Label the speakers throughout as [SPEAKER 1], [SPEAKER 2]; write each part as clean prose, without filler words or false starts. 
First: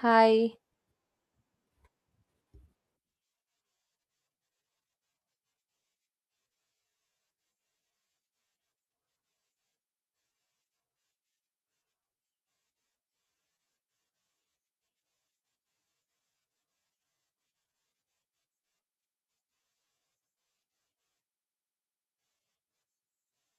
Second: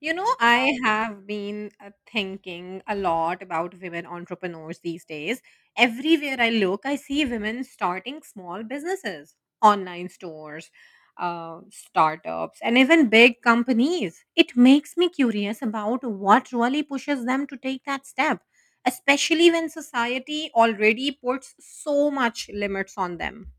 [SPEAKER 1] You know,
[SPEAKER 2] Hi,
[SPEAKER 1] I have been thinking a lot about women entrepreneurs these days. Everywhere I look, I see women starting small businesses, online stores, startups, and even big companies. It makes me curious about what really pushes them to take that step, especially when society already puts so much limits on them.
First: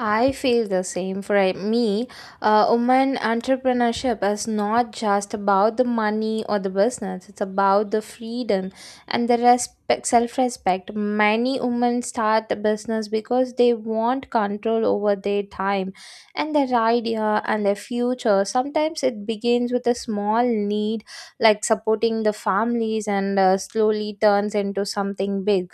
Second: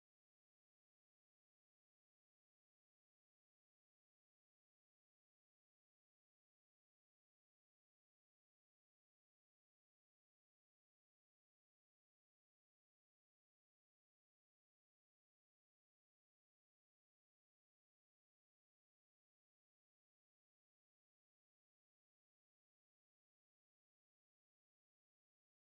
[SPEAKER 2] I feel the same. For me, woman entrepreneurship is not just about the money or the business. It's about the freedom and the respect, self-respect. Many women start the business because they want control over their time and their idea and their future. Sometimes it begins with a small need, like supporting the families, and slowly turns into something big.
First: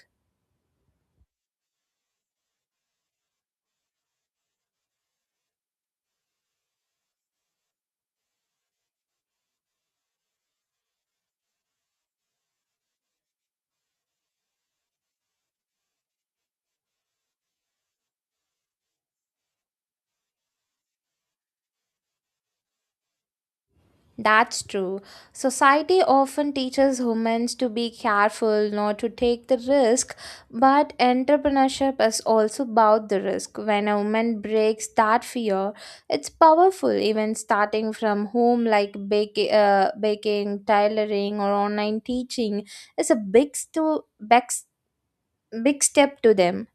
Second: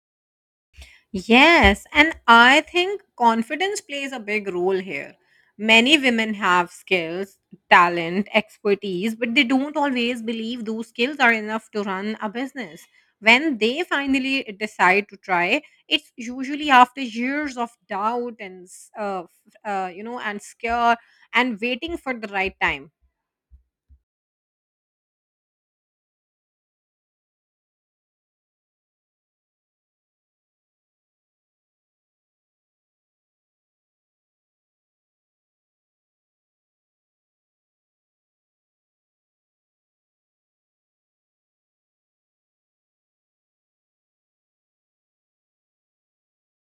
[SPEAKER 1] Yes, and I think confidence plays a big role here. Many women have skills, talent, expertise, but they don't always believe those skills are enough to run a business. When they finally decide to try, it's usually after years of doubt and and scare and waiting for the right time.
[SPEAKER 2] That's true. Society often teaches humans to be careful, not to take the risk, but entrepreneurship is also about the risk. When a woman breaks that fear, it's powerful. Even starting from home, like baking, tailoring, or online teaching, is a big step to them.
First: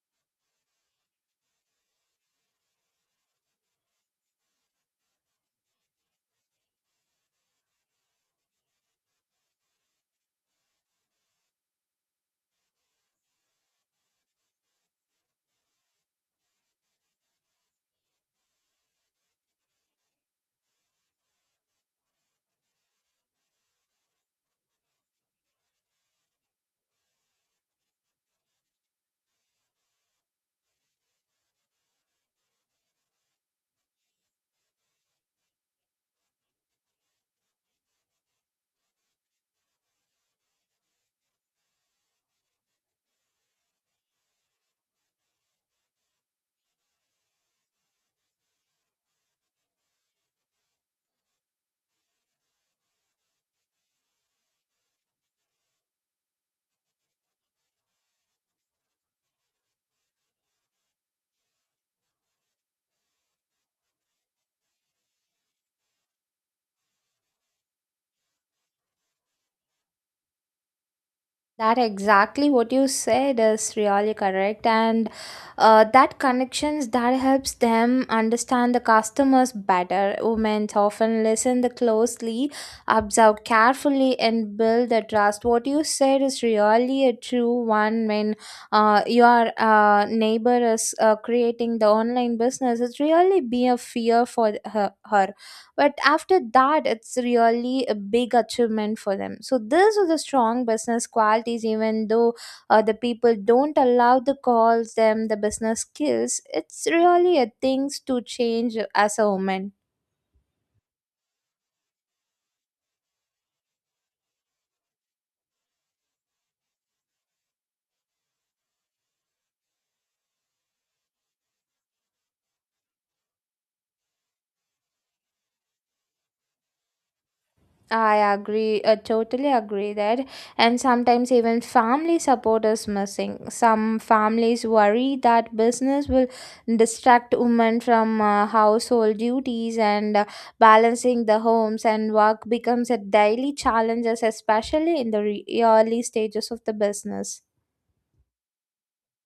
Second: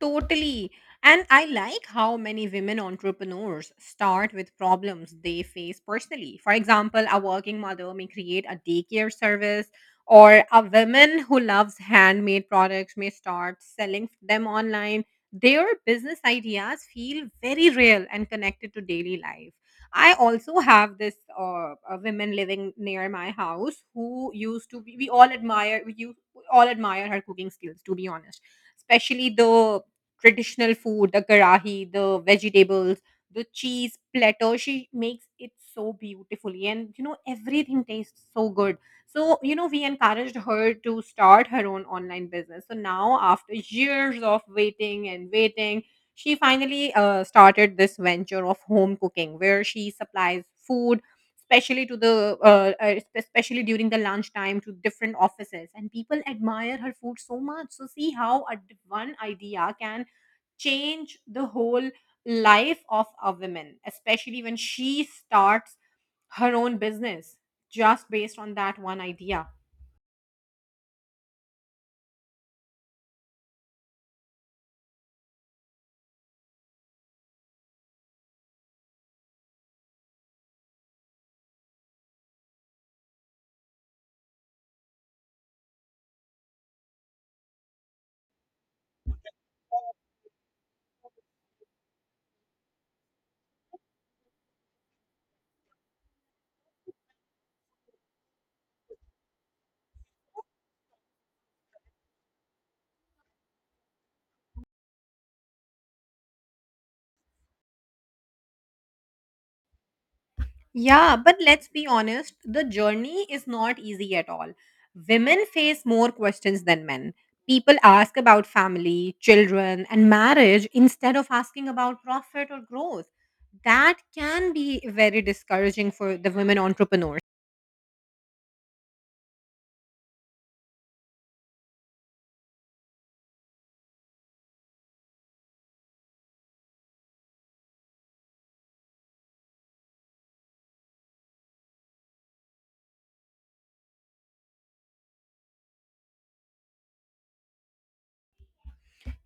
[SPEAKER 1] Totally. And I like how many women entrepreneurs start with problems they face personally. For example, a working mother may create a daycare service, or a woman who loves handmade products may start selling them online. Their business ideas feel very real and connected to daily life. I also have this women living near my house who used to be, we all admire, we all admire her cooking skills, to be honest, especially the traditional food, the karahi, the vegetables, the cheese platter. She makes it so beautifully, and you know everything tastes so good. So you know we encouraged her to start her own online business. So now after years of waiting and waiting, she finally started this venture of home cooking, where she supplies food especially to the especially during the lunchtime to different offices, and people admire her food so much. So see how a one idea can change the whole life of a woman, especially when she starts her own business just based on that one idea.
[SPEAKER 2] That exactly what you said is really correct, and that connections that helps them understand the customers better. Women often listen the closely, observe carefully, and build the trust. What you said is really a true one. When your neighbor is creating the online business, it's really be a fear for her, but after that it's really a big achievement for them. So these are the strong business qualities, even though the people don't allow the calls them the business skills. It's really a things to change as a woman.
[SPEAKER 1] Yeah, but let's be honest, the journey is not easy at all. Women face more questions than men. People ask about family, children, and marriage instead of asking about profit or growth. That can be very discouraging for the women entrepreneurs.
[SPEAKER 2] I agree, totally agree that. And sometimes even family support is missing. Some families worry that business will distract women from household duties, and balancing the homes and work becomes a daily challenge, especially in the early stages of the business.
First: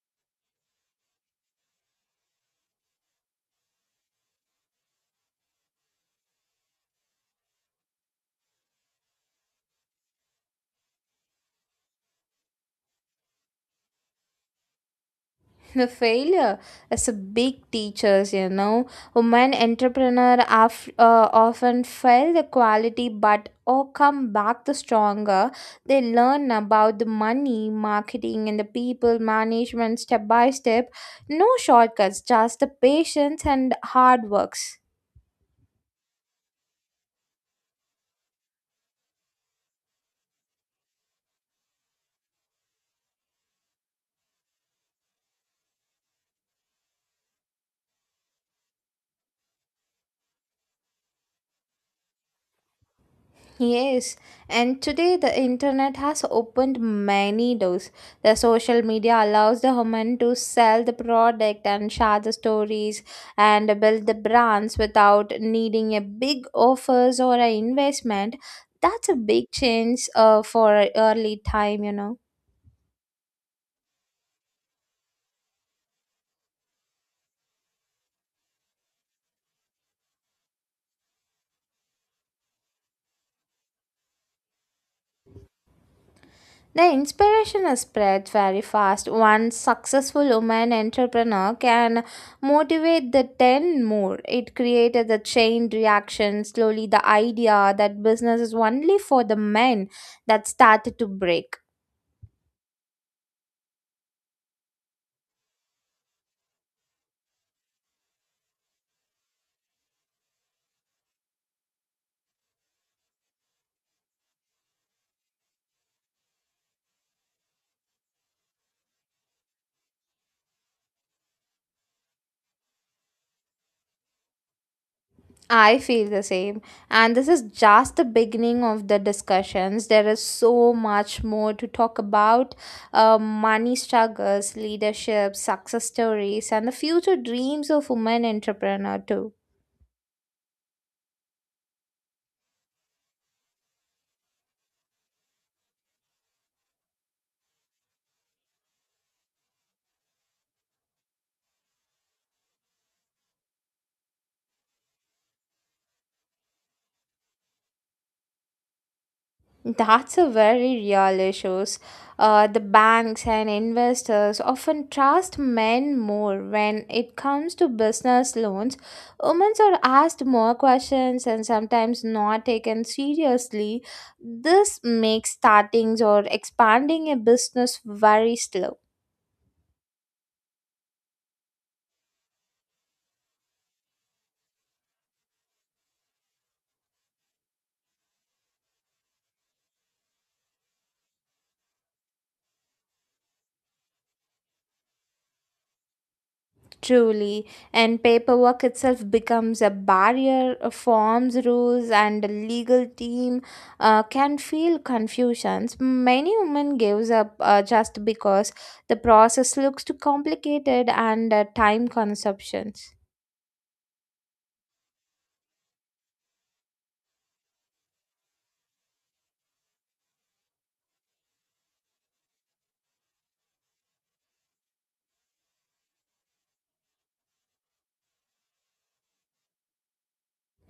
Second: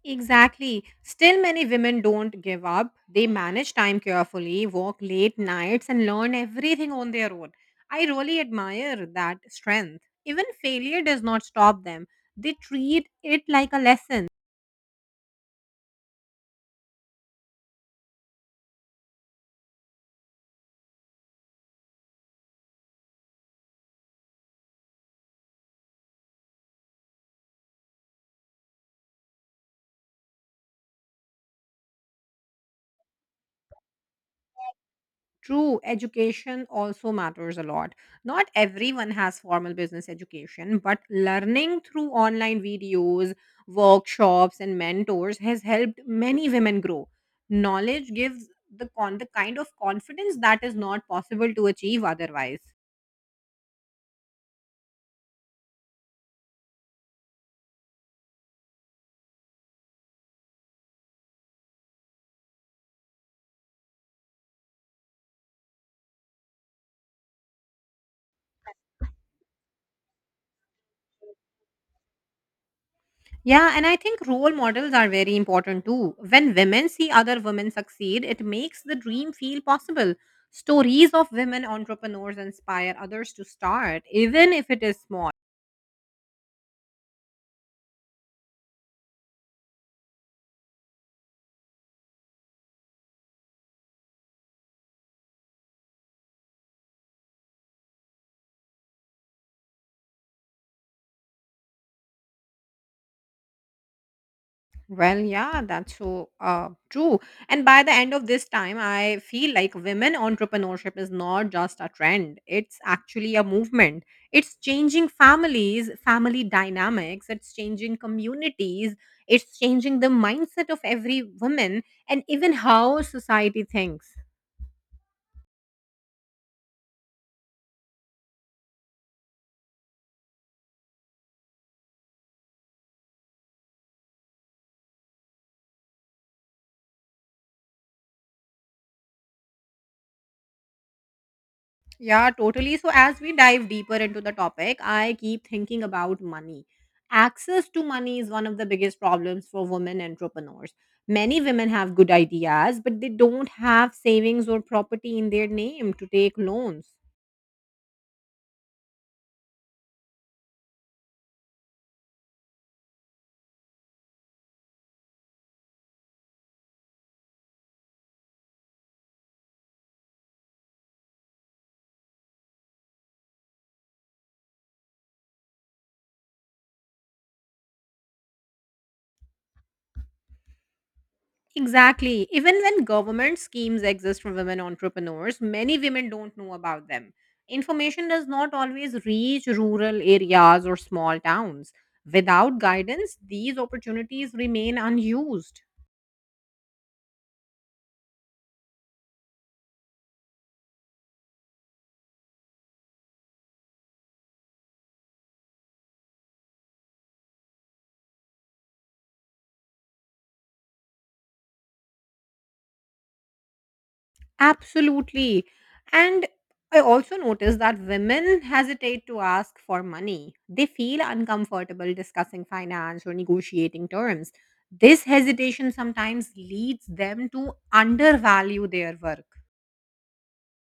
[SPEAKER 1] Exactly. Still, many women don't give up. They manage time carefully, work late nights, and learn everything on their own. I really admire that strength. Even failure does not stop them, they treat it like a lesson.
[SPEAKER 2] The failure is a big teachers. Women entrepreneur often fail the quality but or come back the stronger. They learn about the money, marketing and the people management step by step. No shortcuts, just the patience and hard works.
[SPEAKER 1] True, education also matters a lot. Not everyone has formal business education, but learning through online videos, workshops, and mentors has helped many women grow. Knowledge gives the kind of confidence that is not possible to achieve otherwise.
[SPEAKER 2] Yes, and today the internet has opened many doors. The social media allows the human to sell the product and share the stories and build the brands without needing a big offers or an investment. That's a big change for early time.
[SPEAKER 1] Yeah, and I think role models are very important too. When women see other women succeed, it makes the dream feel possible. Stories of women entrepreneurs inspire others to start, even if it is small.
[SPEAKER 2] The inspiration spreads very fast. One successful woman entrepreneur can motivate the 10 more. It created the chain reaction. Slowly, the idea that business is only for the men that started to break.
[SPEAKER 1] Well, yeah, that's so true. And by the end of this time, I feel like women entrepreneurship is not just a trend, it's actually a movement. It's changing families, family dynamics, it's changing communities, it's changing the mindset of every woman, and even how society thinks.
[SPEAKER 2] I feel the same. And this is just the beginning of the discussions. There is so much more to talk about money struggles, leadership, success stories, and the future dreams of women entrepreneur, too.
[SPEAKER 1] Yeah, totally. So, as we dive deeper into the topic, I keep thinking about money. Access to money is one of the biggest problems for women entrepreneurs. Many women have good ideas, but they don't have savings or property in their name to take loans.
[SPEAKER 2] That's a very real issue. The banks and investors often trust men more when it comes to business loans. Women are asked more questions and sometimes not taken seriously. This makes starting or expanding a business very slow.
[SPEAKER 1] Exactly. Even when government schemes exist for women entrepreneurs, many women don't know about them. Information does not always reach rural areas or small towns. Without guidance, these opportunities remain unused.
[SPEAKER 2] Truly, and paperwork itself becomes a barrier, forms, rules, and a legal team can feel confusions. Many women gives up just because the process looks too complicated and time consumptions.
[SPEAKER 1] Absolutely. And I also notice that women hesitate to ask for money. They feel uncomfortable discussing finance or negotiating terms. This hesitation sometimes leads them to undervalue their work.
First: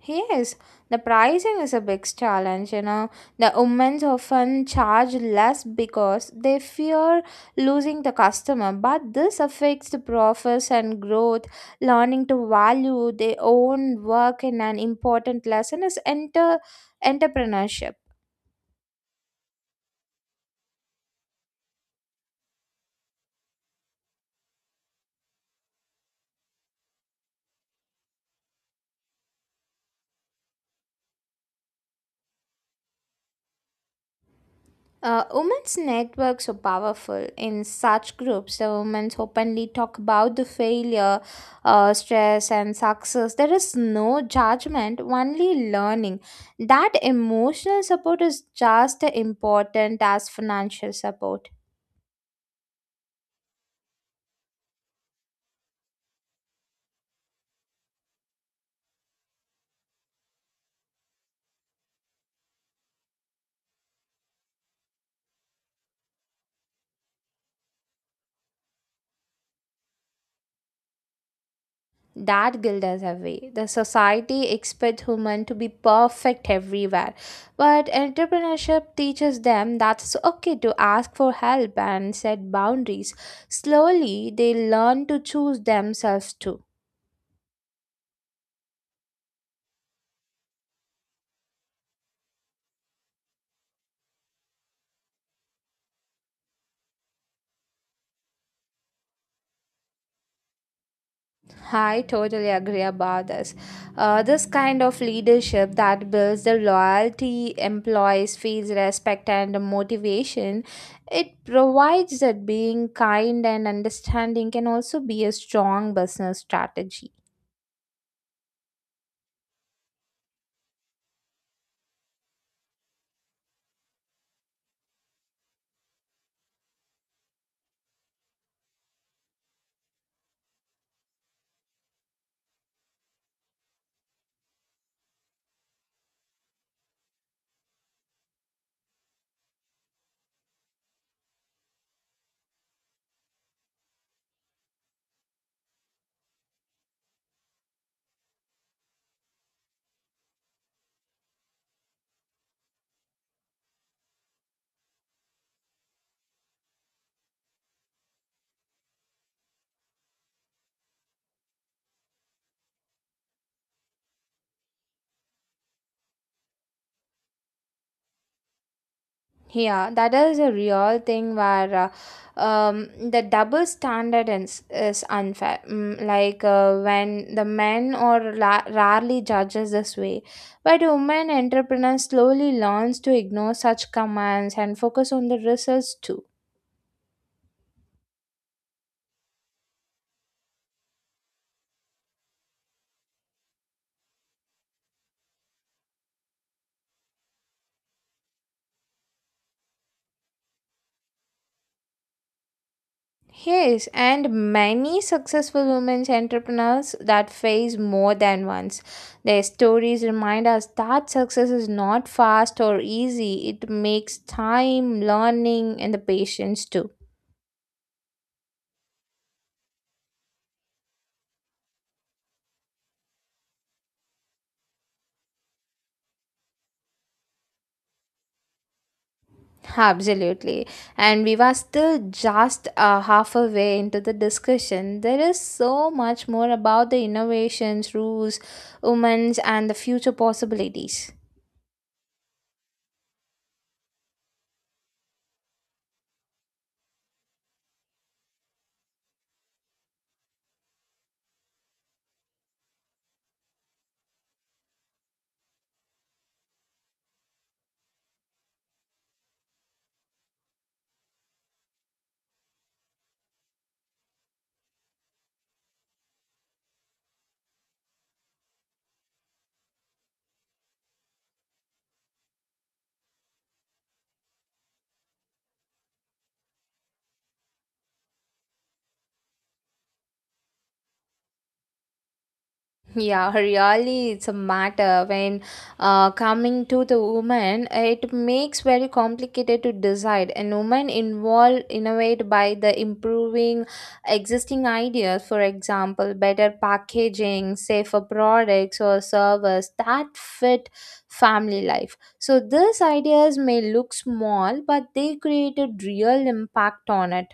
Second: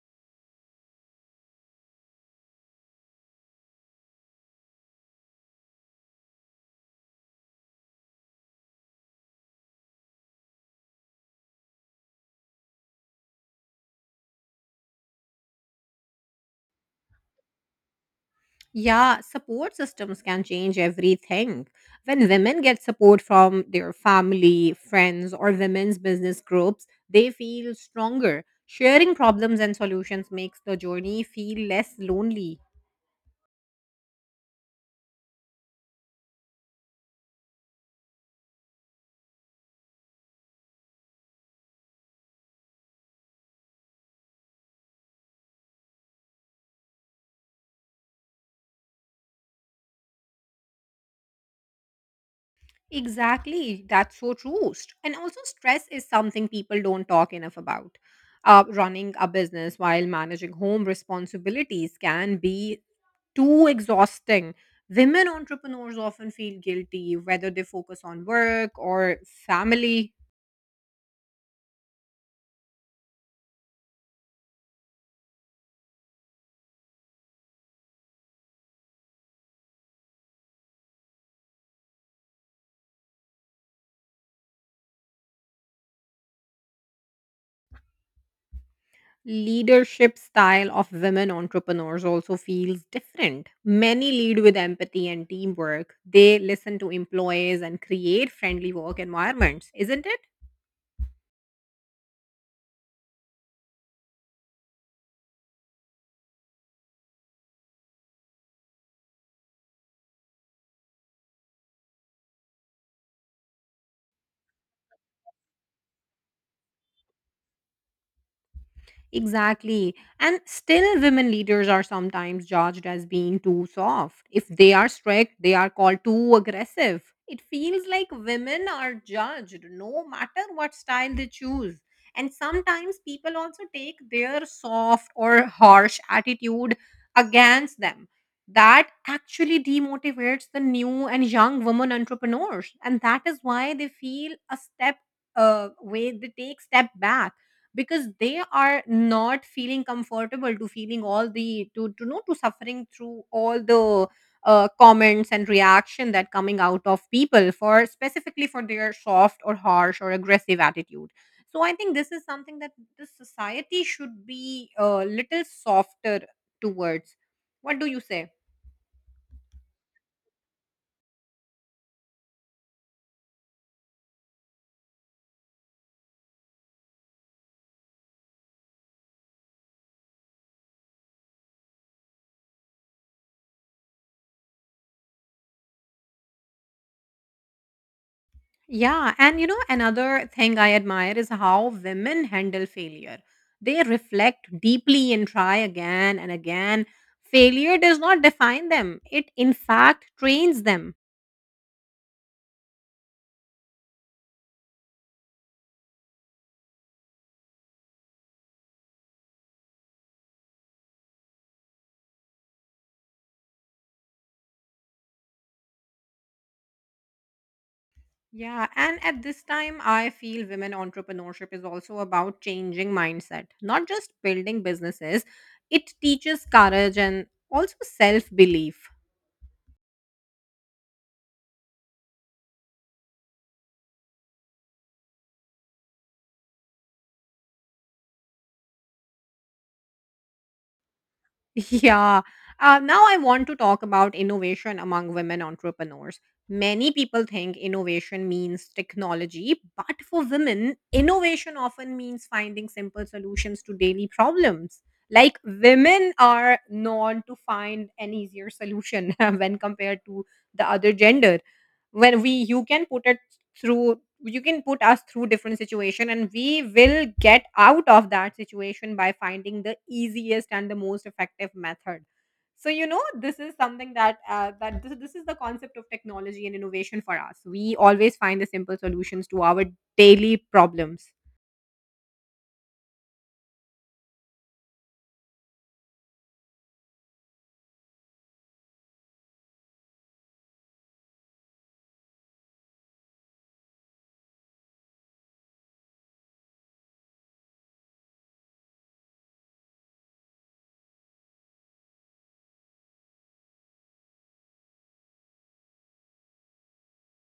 [SPEAKER 2] Yes, the pricing is a big challenge. The women often charge less because they fear losing the customer, but this affects the profits and growth. Learning to value their own work in an important lesson is enter entrepreneurship.
[SPEAKER 1] Yeah, support systems can change everything. When women get support from their family, friends, or women's business groups, they feel stronger. Sharing problems and solutions makes the journey feel less lonely.
[SPEAKER 2] Women's networks are powerful. In such groups, the women openly talk about the failure, stress, and success. There is no judgment, only learning. That emotional support is just as important as financial support.
[SPEAKER 1] Exactly. That's so true. And also, stress is something people don't talk enough about. Running a business while managing home responsibilities can be too exhausting. Women entrepreneurs often feel guilty whether they focus on work or family.
[SPEAKER 2] That guilt is heavy. The society expects women to be perfect everywhere, but entrepreneurship teaches them that it's okay to ask for help and set boundaries. Slowly, they learn to choose themselves too.
[SPEAKER 1] Leadership style of women entrepreneurs also feels different. Many lead with empathy and teamwork. They listen to employees and create friendly work environments, isn't it?
[SPEAKER 2] I totally agree about this. This kind of leadership that builds the loyalty, employees feels respect and motivation. It provides that being kind and understanding can also be a strong business strategy.
[SPEAKER 1] Exactly. And still, women leaders are sometimes judged as being too soft. If they are strict, they are called too aggressive. It feels like women are judged no matter what style they choose. And sometimes people also take their soft or harsh attitude against them. That actually demotivates the new and young women entrepreneurs. And that is why they feel a step way, they take step back because they are not feeling comfortable to feeling all the to know to suffering through all the comments and reaction that coming out of people for specifically for their soft or harsh or aggressive attitude. So I think this is something that the society should be a little softer towards. What do you say?
[SPEAKER 2] Yeah, that is a real thing where the double standard is unfair. Like when the men or rarely judges this way, but women entrepreneurs slowly learns to ignore such commands and focus on the results too.
[SPEAKER 1] Yeah, and you know, another thing I admire is how women handle failure. They reflect deeply and try again and again. Failure does not define them, it in fact trains them.
[SPEAKER 2] Yes, and many successful women entrepreneurs that face more than once. Their stories remind us that success is not fast or easy. It makes time, learning, and the patience too.
[SPEAKER 1] Yeah, and at this time, I feel women entrepreneurship is also about changing mindset, not just building businesses. It teaches courage and also self belief.
[SPEAKER 2] Absolutely. And we were still just half a way into the discussion. There is so much more about the innovations, rules, women's, and the future possibilities.
[SPEAKER 1] Yeah. Now I want to talk about innovation among women entrepreneurs. Many people think innovation means technology, but for women, innovation often means finding simple solutions to daily problems. Like women are known to find an easier solution when compared to the other gender. When we You can put it through, you can put us through different situation and we will get out of that situation by finding the easiest and the most effective method. So you know this is something that this is the concept of technology and innovation for us. We always find the simple solutions to our daily problems.
[SPEAKER 2] Yeah, really, it's a matter when coming to the woman, it makes very complicated to decide. And women involved innovate by the improving existing ideas, for example, better packaging, safer products or service that fit family life. So these ideas may look small, but they created real impact on it.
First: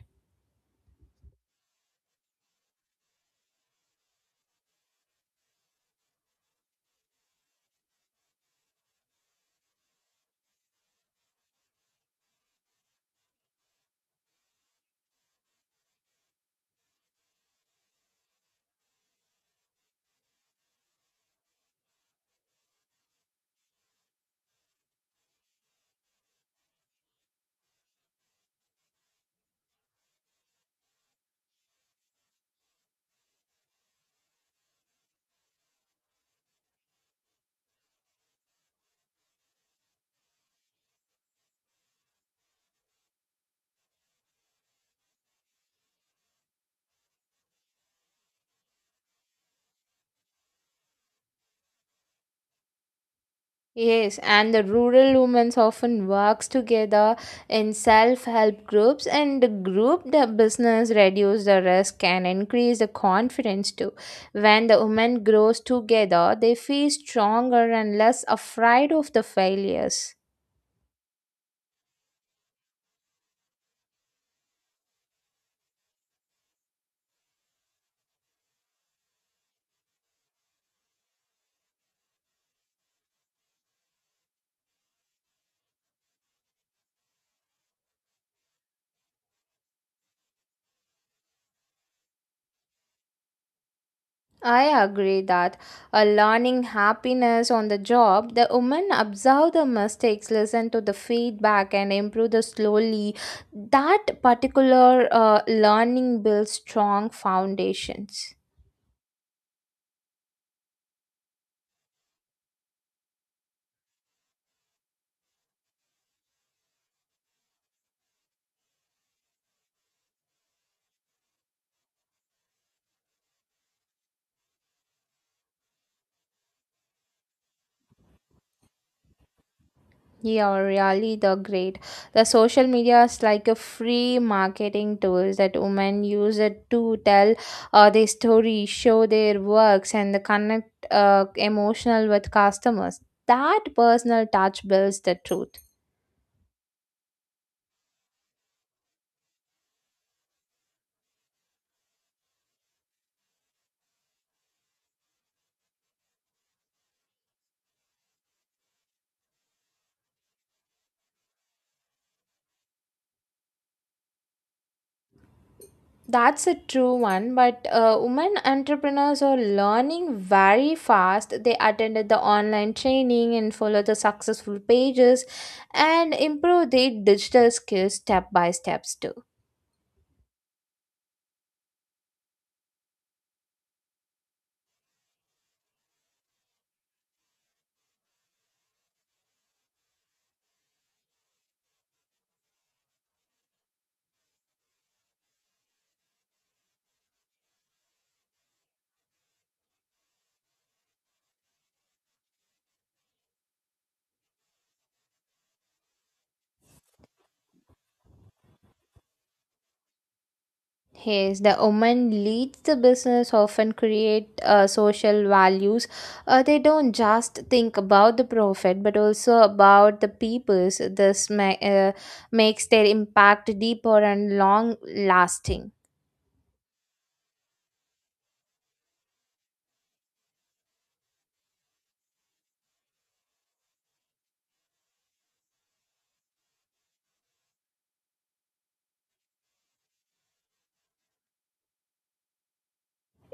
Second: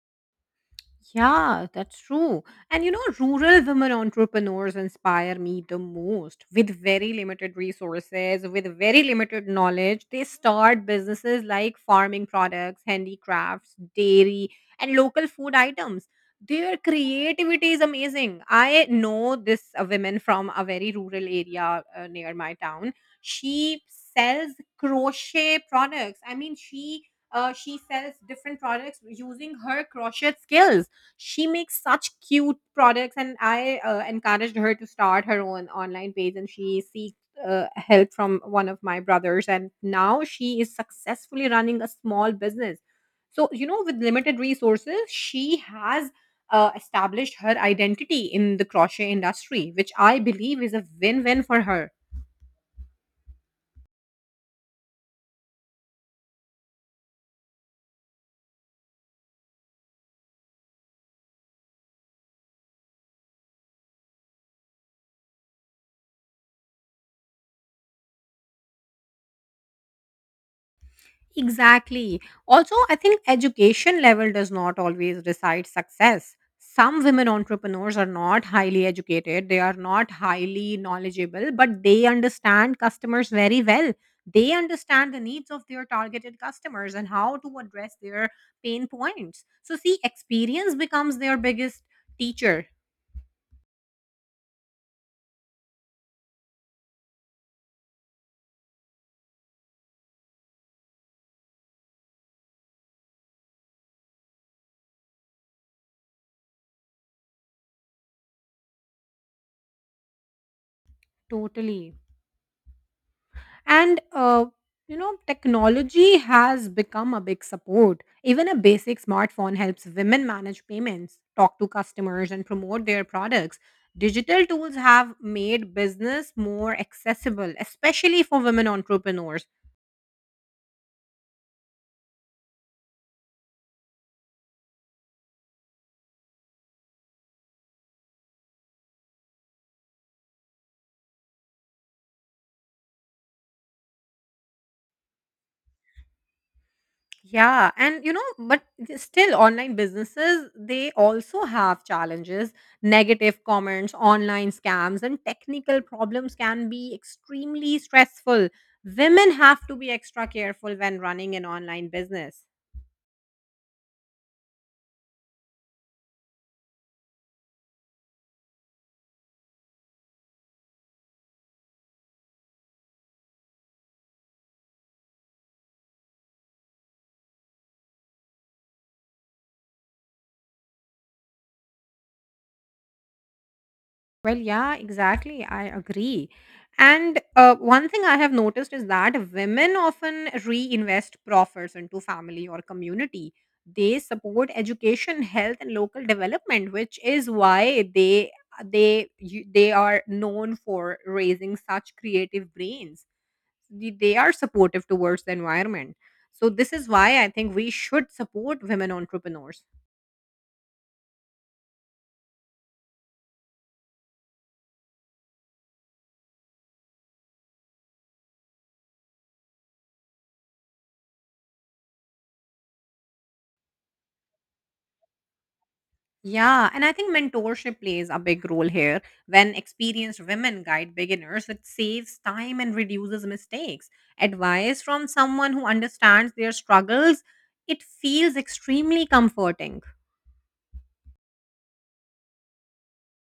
[SPEAKER 1] Yeah, that's true. And you know, rural women entrepreneurs inspire me the most. With very limited resources, with very limited knowledge, they start businesses like farming products, handicrafts, dairy, and local food items. Their creativity is amazing. I know this woman from a very rural area near my town. She sells crochet products. I mean, she sells different products using her crochet skills. She makes such cute products, and I encouraged her to start her own online page, and she seeks help from one of my brothers, and now she is successfully running a small business. So you know, with limited resources, she has established her identity in the crochet industry, which I believe is a win-win for her.
[SPEAKER 2] Yes, and the rural women often works together in self-help groups and the group the business reduce the risk and increase the confidence too. When the women grows together, they feel stronger and less afraid of the failures.
[SPEAKER 1] Exactly. Also, I think education level does not always decide success. Some women entrepreneurs are not highly educated, they are not highly knowledgeable, but they understand customers very well. They understand the needs of their targeted customers and how to address their pain points. So, see, experience becomes their biggest teacher.
[SPEAKER 2] I agree that a learning happiness on the job, the women observe the mistakes, listen to the feedback, and improve the slowly. That particular learning builds strong foundations.
[SPEAKER 1] Totally. And, you know, technology has become a big support. Even a basic smartphone helps women manage payments, talk to customers, and promote their products. Digital tools have made business more accessible, especially for women entrepreneurs.
[SPEAKER 2] Yeah, really, the great. The social media is like a free marketing tools that women use it to tell their story, show their works, and the connect emotional with customers. That personal touch builds the truth.
[SPEAKER 1] Yeah, and you know, but still, online businesses they also have challenges. Negative comments, online scams, and technical problems can be extremely stressful. Women have to be extra careful when running an online business.
[SPEAKER 2] That's a true one, but women entrepreneurs are learning very fast. They attended the online training and follow the successful pages and improve their digital skills step by steps too.
[SPEAKER 1] Well, yeah, exactly. I agree. And one thing I have noticed is that women often reinvest profits into family or community. They support education, health, and local development, which is why they are known for raising such creative brains. They are supportive towards the environment. So this is why I think we should support women entrepreneurs.
[SPEAKER 2] Yes, the woman leads the business often create social values. They don't just think about the profit, but also about the peoples. This makes their impact deeper and long lasting.
[SPEAKER 1] Yeah, and I think mentorship plays a big role here. When experienced women guide beginners, it saves time and reduces mistakes. Advice from someone who understands their struggles, it feels extremely comforting.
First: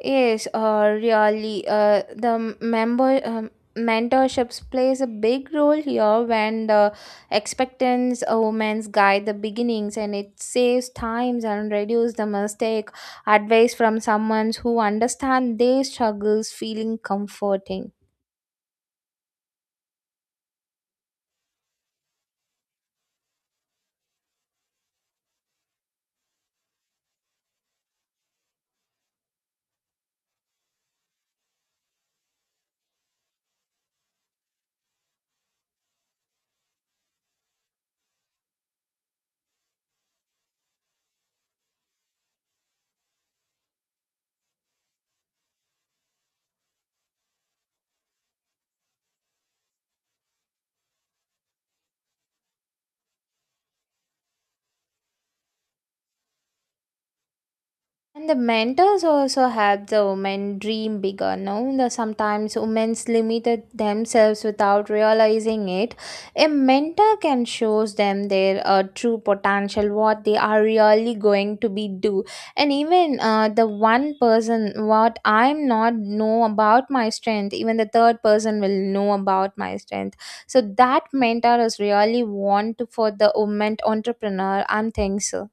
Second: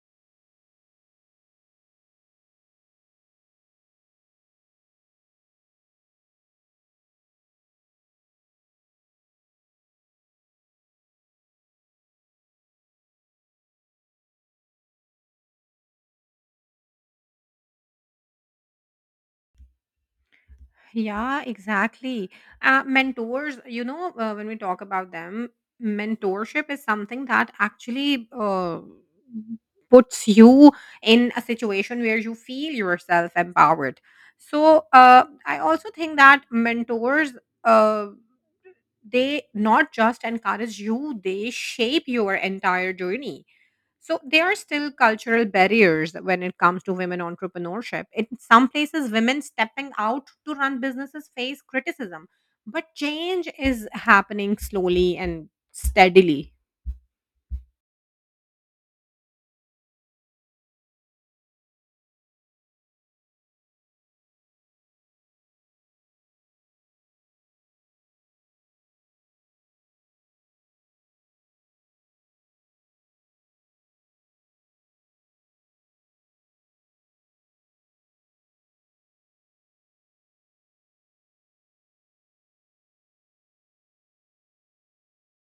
[SPEAKER 2] Yes, really, the member mentorships plays a big role here when the expectants a woman's guide the beginnings, and it saves times and reduce the mistake. Advice from someone who understand their struggles feeling comforting.
[SPEAKER 1] Yeah, exactly. Mentors, you know, when we talk about them, mentorship is something that actually puts you in a situation where you feel yourself empowered. So, I also think that mentors. Uh, they not just encourage you, they shape your entire journey. So there are still cultural barriers when it comes to women entrepreneurship. In some places, women stepping out to run businesses face criticism, but change is happening slowly and steadily.
[SPEAKER 2] And the mentors also help the women dream bigger. No, the sometimes women limited themselves without realizing it. A mentor can shows them their true potential, what they are really going to be do, and even the one person what I'm not know about my strength, even the third person will know about my strength. So that mentor is really want for the women entrepreneur. I am think so.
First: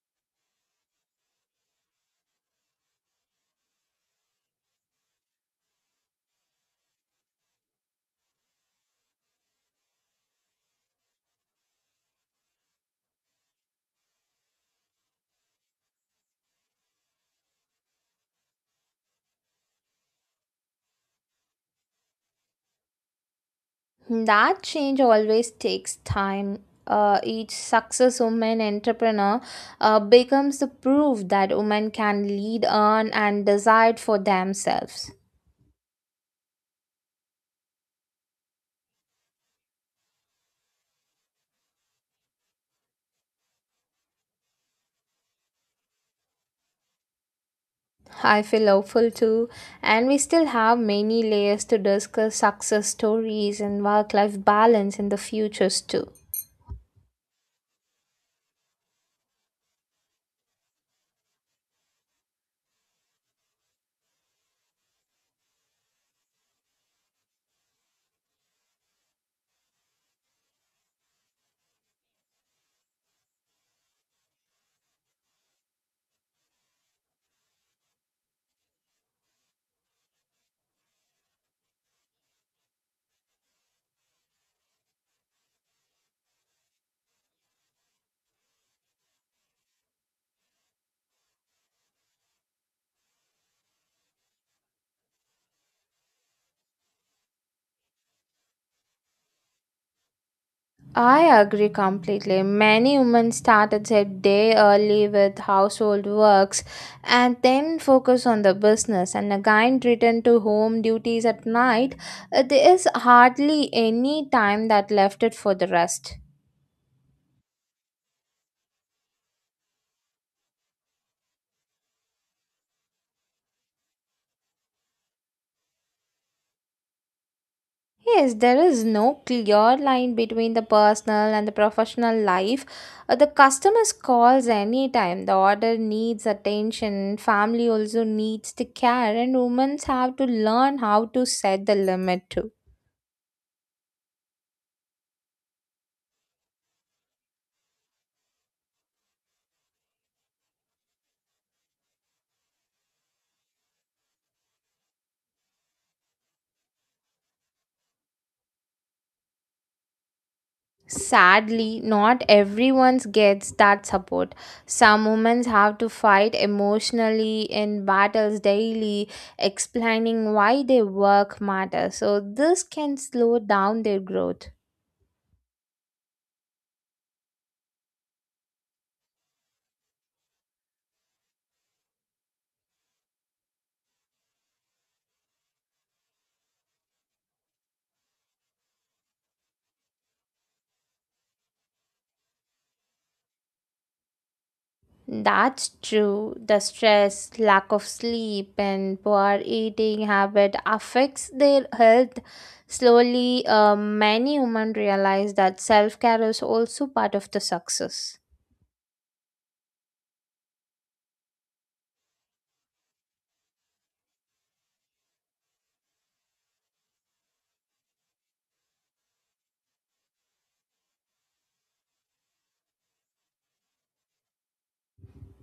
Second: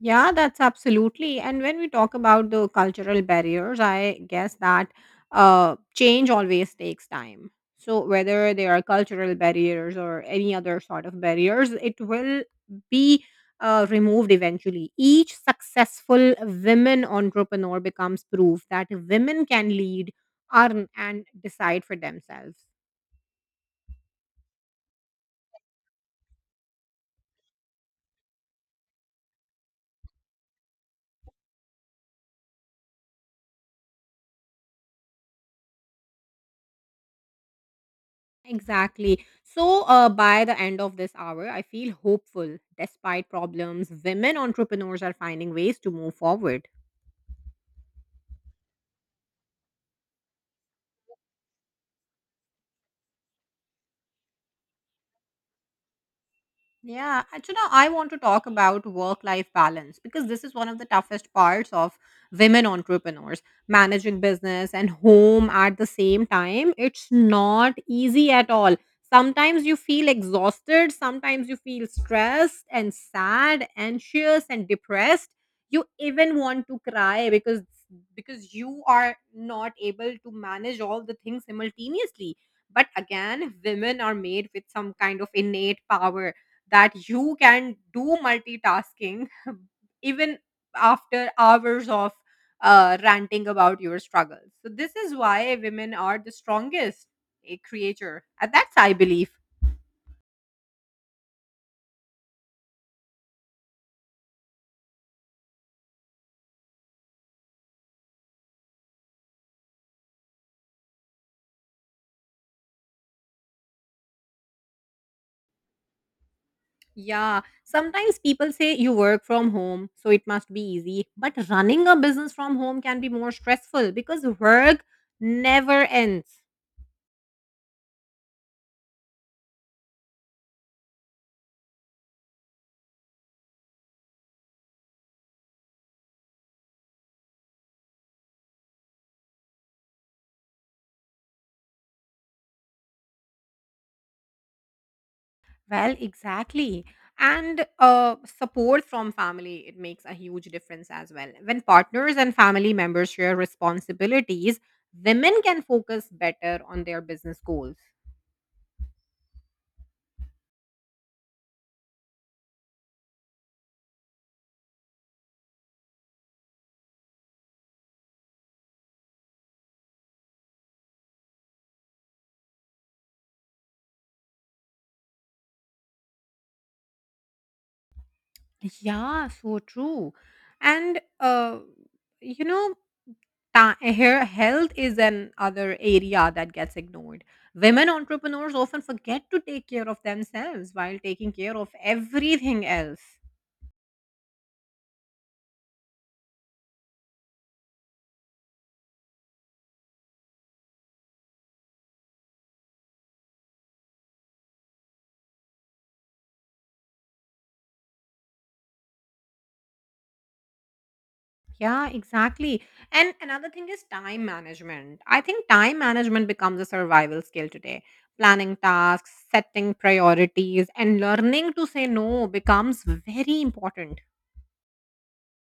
[SPEAKER 1] Yeah, that's absolutely. And when we talk about the cultural barriers, I guess that change always takes time. So, whether there are cultural barriers or any other sort of barriers, it will be removed eventually. Each successful women entrepreneur becomes proof that women can lead, earn, and decide for themselves.
[SPEAKER 2] That change always takes time. Each success woman entrepreneur becomes the proof that women can lead, earn, and desire for themselves.
[SPEAKER 1] Exactly. So, by the end of this hour, I feel hopeful. Despite problems, women entrepreneurs are finding ways to move forward.
[SPEAKER 2] I feel hopeful too, and we still have many layers to discuss success stories and work life balance in the futures too.
[SPEAKER 1] Yeah, and you know, I want to talk about work life balance because this is one of the toughest parts of women entrepreneurs. Managing business and home at the same time, it's not easy at all. Sometimes you feel exhausted, sometimes you feel stressed and sad, anxious and depressed. You even want to cry because you are not able to manage all the things simultaneously. But again, women are made with some kind of innate power that you can do multitasking even after hours of ranting about your struggles. So this is why women are the strongest creature. And that's I believe.
[SPEAKER 2] I agree completely. Many women started their day early with household works and then focus on the business and again return to home duties at night. There is hardly any time that left it for the rest.
[SPEAKER 1] Yeah, sometimes people say you work from home, so it must be easy. But running a business from home can be more stressful because work never ends.
[SPEAKER 2] Yes, there is no clear line between the personal and the professional life. The customers calls anytime. The order needs attention. Family also needs the care, and women have to learn how to set the limit too.
[SPEAKER 1] Well, exactly. And support from family, it makes a huge difference as well. When partners and family members share responsibilities, women can focus better on their business goals.
[SPEAKER 2] Sadly, not everyone gets that support. Some women have to fight emotionally in battles daily, explaining why their work matters. So this can slow down their growth.
[SPEAKER 1] Yeah, so true. And, you know, ta- Hair health is another area that gets ignored. Women entrepreneurs often forget to take care of themselves while taking care of everything else.
[SPEAKER 2] That's true. The stress, lack of sleep, and poor eating habit affects their health. Slowly, many women realize that self care is also part of the success.
[SPEAKER 1] Yeah, exactly. And another thing is time management. I think time management becomes a survival skill today. Planning tasks, setting priorities, and learning to say no becomes very important.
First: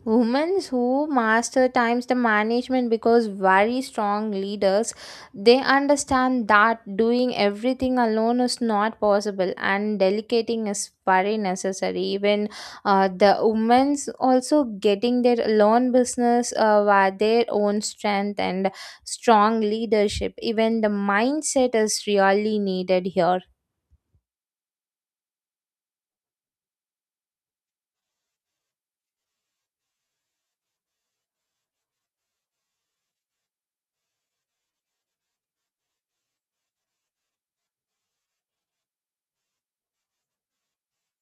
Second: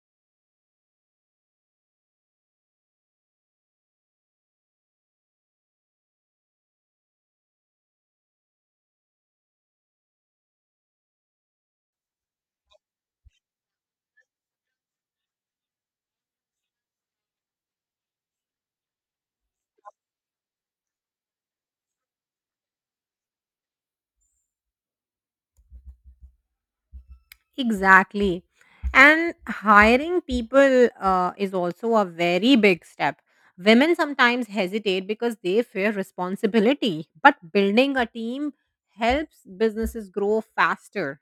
[SPEAKER 2] Women who master times the management because very strong leaders, they understand that doing everything alone is not possible and delegating is very necessary. Even the women's also getting their own business by their own strength and strong leadership. Even the mindset is really needed here.
[SPEAKER 1] Exactly. And hiring people is also a very big step. Women sometimes hesitate because they fear responsibility, but building a team helps businesses grow faster.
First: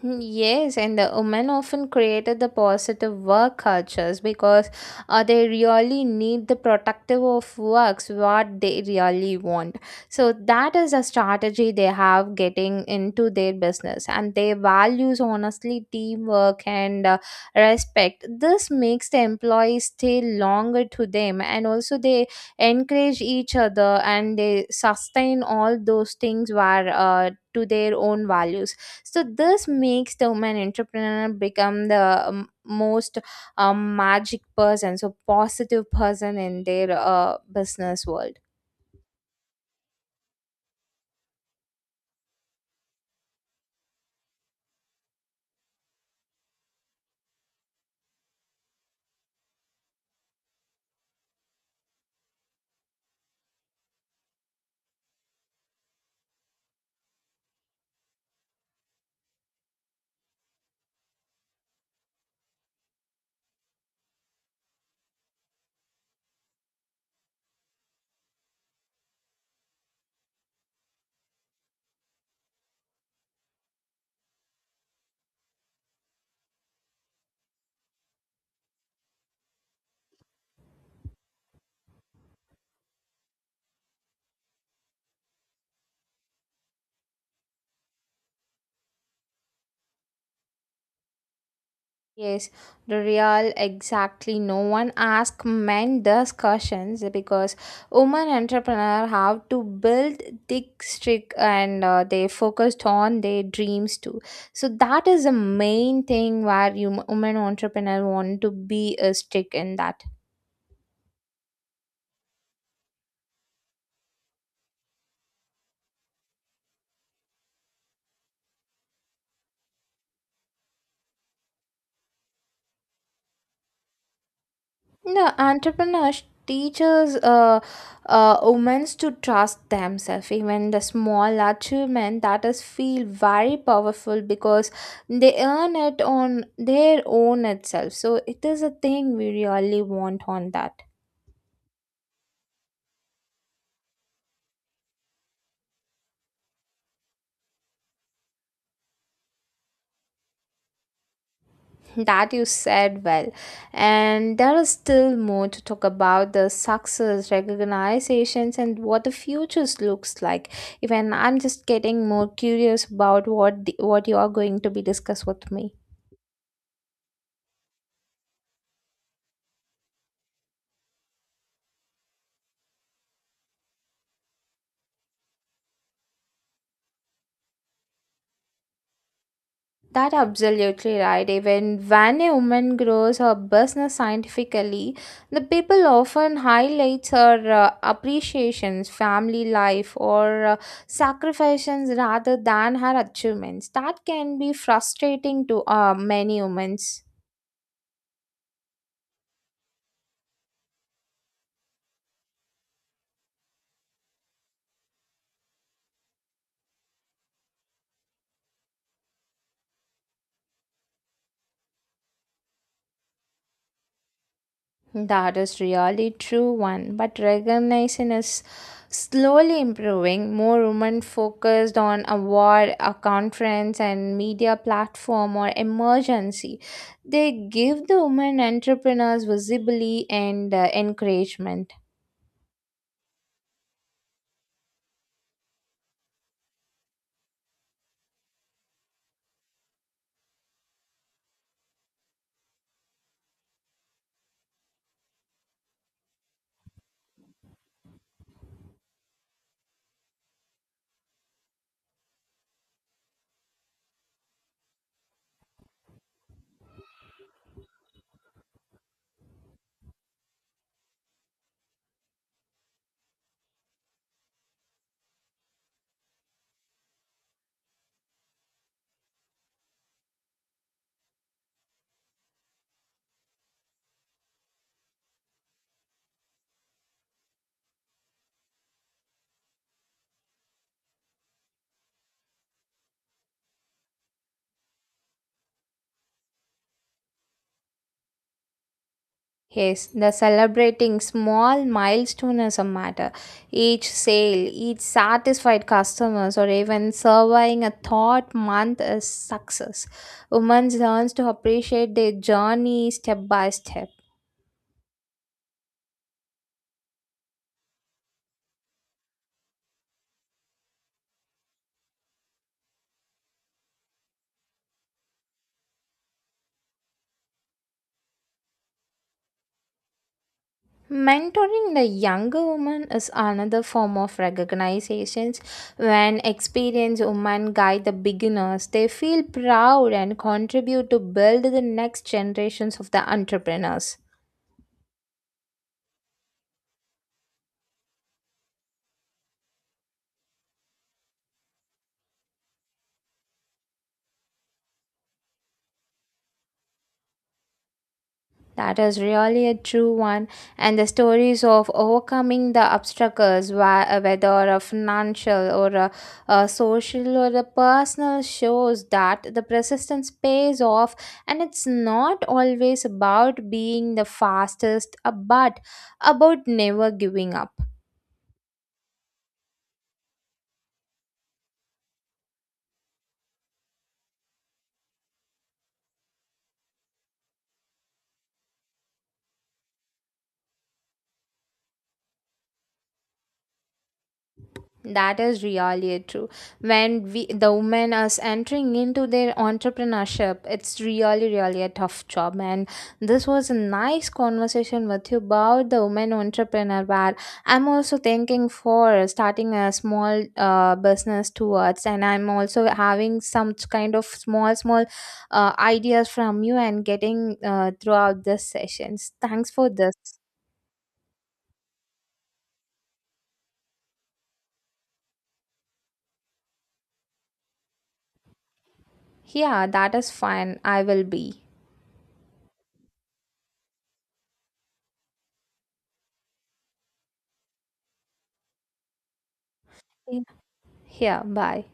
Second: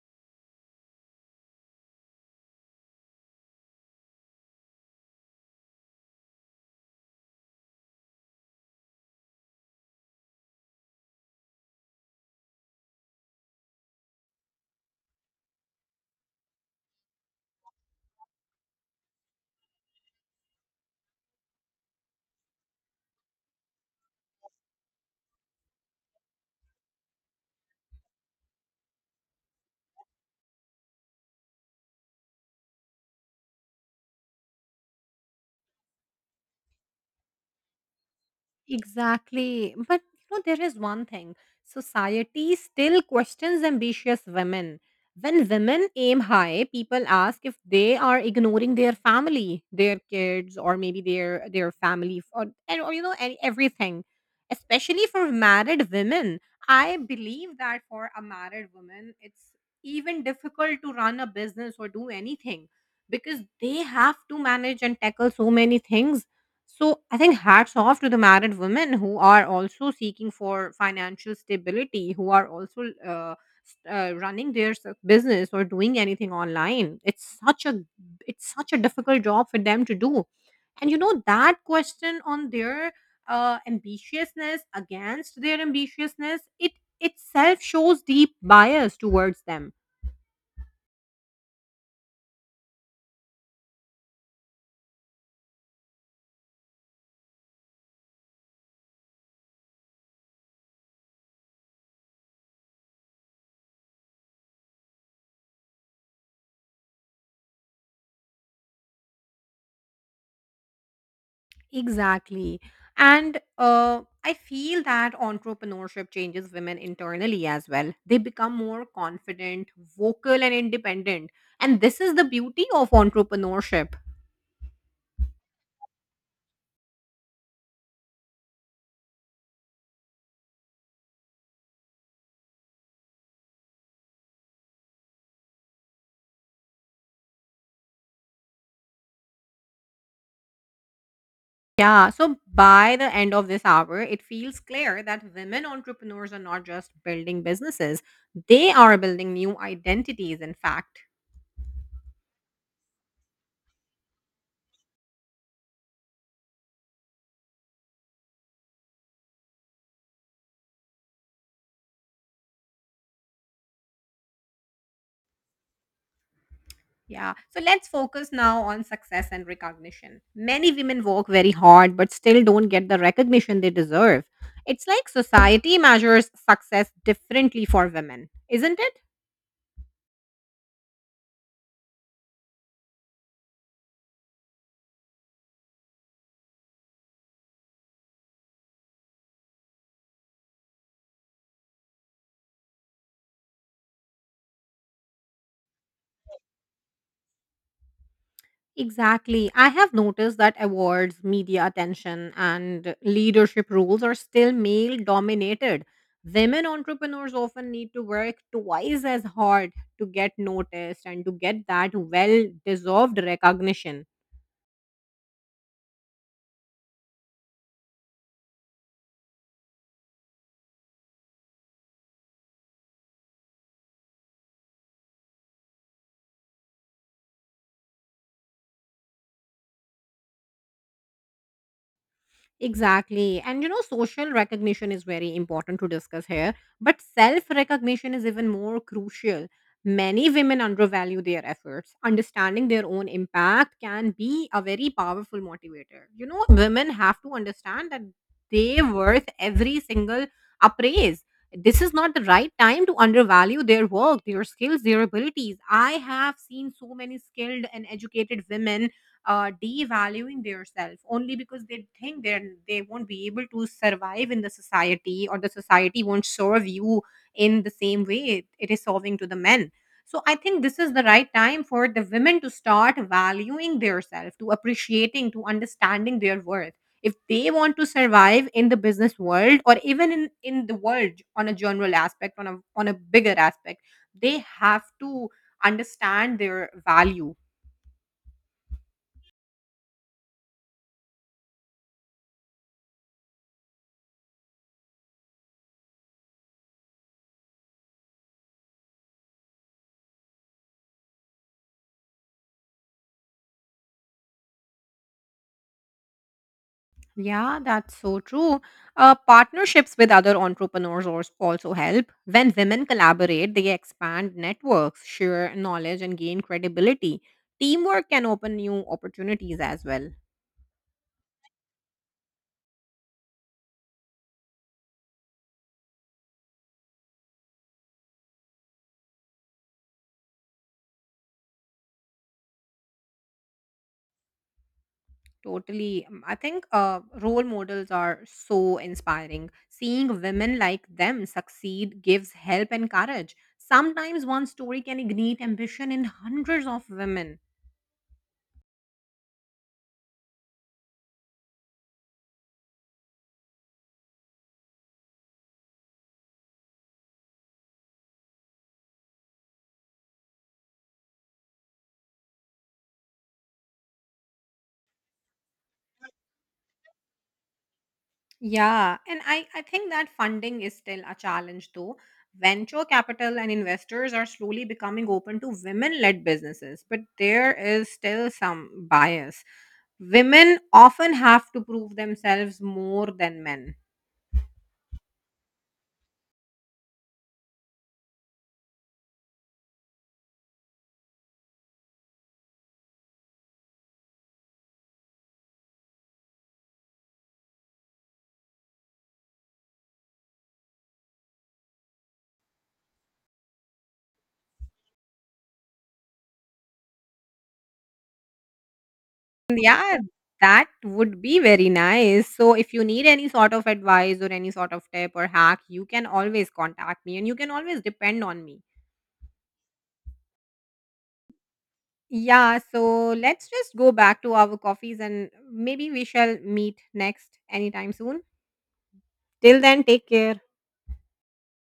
[SPEAKER 2] Hmm, yes, and the women often created the positive work cultures because they really need the protective of works what they really want. So that is a strategy they have getting into their business, and their values honestly teamwork and respect. This makes the employees stay longer to them, and also they encourage each other and they sustain all those things were to their own values. So this makes the woman entrepreneur become the most magic person, so positive person in their business world.
[SPEAKER 1] Exactly. But you know, there is one thing. Society still questions ambitious women. When women aim high, people ask if they are ignoring their family, their kids, or maybe their family, or everything. Especially for married women, I believe that for a married woman, it's even difficult to run a business or do anything because they have to manage and tackle so many things, so I think hats off to the married women who are also seeking for financial stability, who are also running their business or doing anything online. It's such a difficult job for them to do, and you know that question on their ambitiousness against their ambitiousness it itself shows deep bias towards them.
[SPEAKER 2] Yes, the real exactly no one ask men these questions, because women entrepreneur have to build thick strict, and they focused on their dreams too. So that is the main thing where you women entrepreneur want to be a stick in that.
[SPEAKER 1] Exactly. And I feel that entrepreneurship changes women internally as well. They become more confident, vocal, and independent. And this is the beauty of entrepreneurship.
[SPEAKER 2] The entrepreneurs teaches women to trust themselves. Even the small achievement that is feel very powerful because they earn it on their own itself. So it is a thing we really want on that.
[SPEAKER 1] Yeah, so by the end of this hour, it feels clear that women entrepreneurs are not just building businesses, they are building new identities, in fact.
[SPEAKER 2] That you said well, and there is still more to talk about the success recognizations and what the futures looks like. Even I'm just getting more curious about what you are going to be discuss with me.
[SPEAKER 1] Yeah. So let's focus now on success and recognition. Many women work very hard but still don't get the recognition they deserve. It's like society measures success differently for women, isn't it?
[SPEAKER 2] That absolutely right. Even when a woman grows her business scientifically, the people often highlights her appreciations, family life, or sacrifices rather than her achievements. That can be frustrating to many women.
[SPEAKER 1] Exactly. I have noticed that awards, media attention, and leadership roles are still male dominated. Women entrepreneurs often need to work twice as hard to get noticed and to get that well deserved recognition.
[SPEAKER 2] That is really true one, but recognition is slowly improving. More women focused on award, a conference, and media platform or emergency. They give the women entrepreneurs visibility and encouragement.
[SPEAKER 1] Exactly. And you know, social recognition is very important to discuss here, but self recognition is even more crucial. Many women undervalue their efforts. Understanding their own impact can be a very powerful motivator. You know, women have to understand that they worth every single appraise. This is not the right time to undervalue their work, their skills, their abilities. I have seen so many skilled and educated women devaluing themselves only because they think they won't be able to survive in the society or the society won't serve you in the same way it is serving to the men. So I think this is the right time for the women to start valuing themselves, to appreciating, to understanding their worth. If they want to survive in the business world or even in the world on a general aspect, on a bigger aspect, they have to understand their value.
[SPEAKER 2] Yes, the celebrating small milestone is a matter. Each sale, each satisfied customers, or even surviving a thought month is success. Women learns to appreciate their journey step by step.
[SPEAKER 1] Yeah, that's so true. Partnerships with other entrepreneurs also help. When women collaborate, they expand networks, share knowledge, and gain credibility. Teamwork can open new opportunities as well.
[SPEAKER 2] Mentoring the younger woman is another form of recognitions. When experienced women guide the beginners, they feel proud and contribute to build the next generations of the entrepreneurs.
[SPEAKER 1] Totally. I think role models are so inspiring. Seeing women like them succeed gives help and courage. Sometimes one story can ignite ambition in hundreds of women.
[SPEAKER 2] That is really a true one. And the stories of overcoming the obstacles, whether a financial or a social or a personal, shows that the persistence pays off. And it's not always about being the fastest, but about never giving up.
[SPEAKER 1] Yeah, and I think that funding is still a challenge though. Venture capital and investors are slowly becoming open to women led businesses, but there is still some bias. Women often have to prove themselves more than men.
[SPEAKER 2] That is really true. When we the women is entering into their entrepreneurship, it's really a tough job. And this was a nice conversation with you about the women entrepreneur. Where I'm also thinking for starting a small business towards, and I'm also having some kind of small ideas from you and getting throughout this sessions. Thanks for this.
[SPEAKER 1] Yeah, that would be very nice. So, if you need any sort of advice or any sort of tip or hack, you can always contact me and you can always depend on me.
[SPEAKER 2] Yeah, that is fine. I will be.
[SPEAKER 1] Yeah, so let's just go back to our coffees and maybe we shall meet next anytime soon. Till then, take
[SPEAKER 2] Yeah,
[SPEAKER 1] care.
[SPEAKER 2] yeah, bye.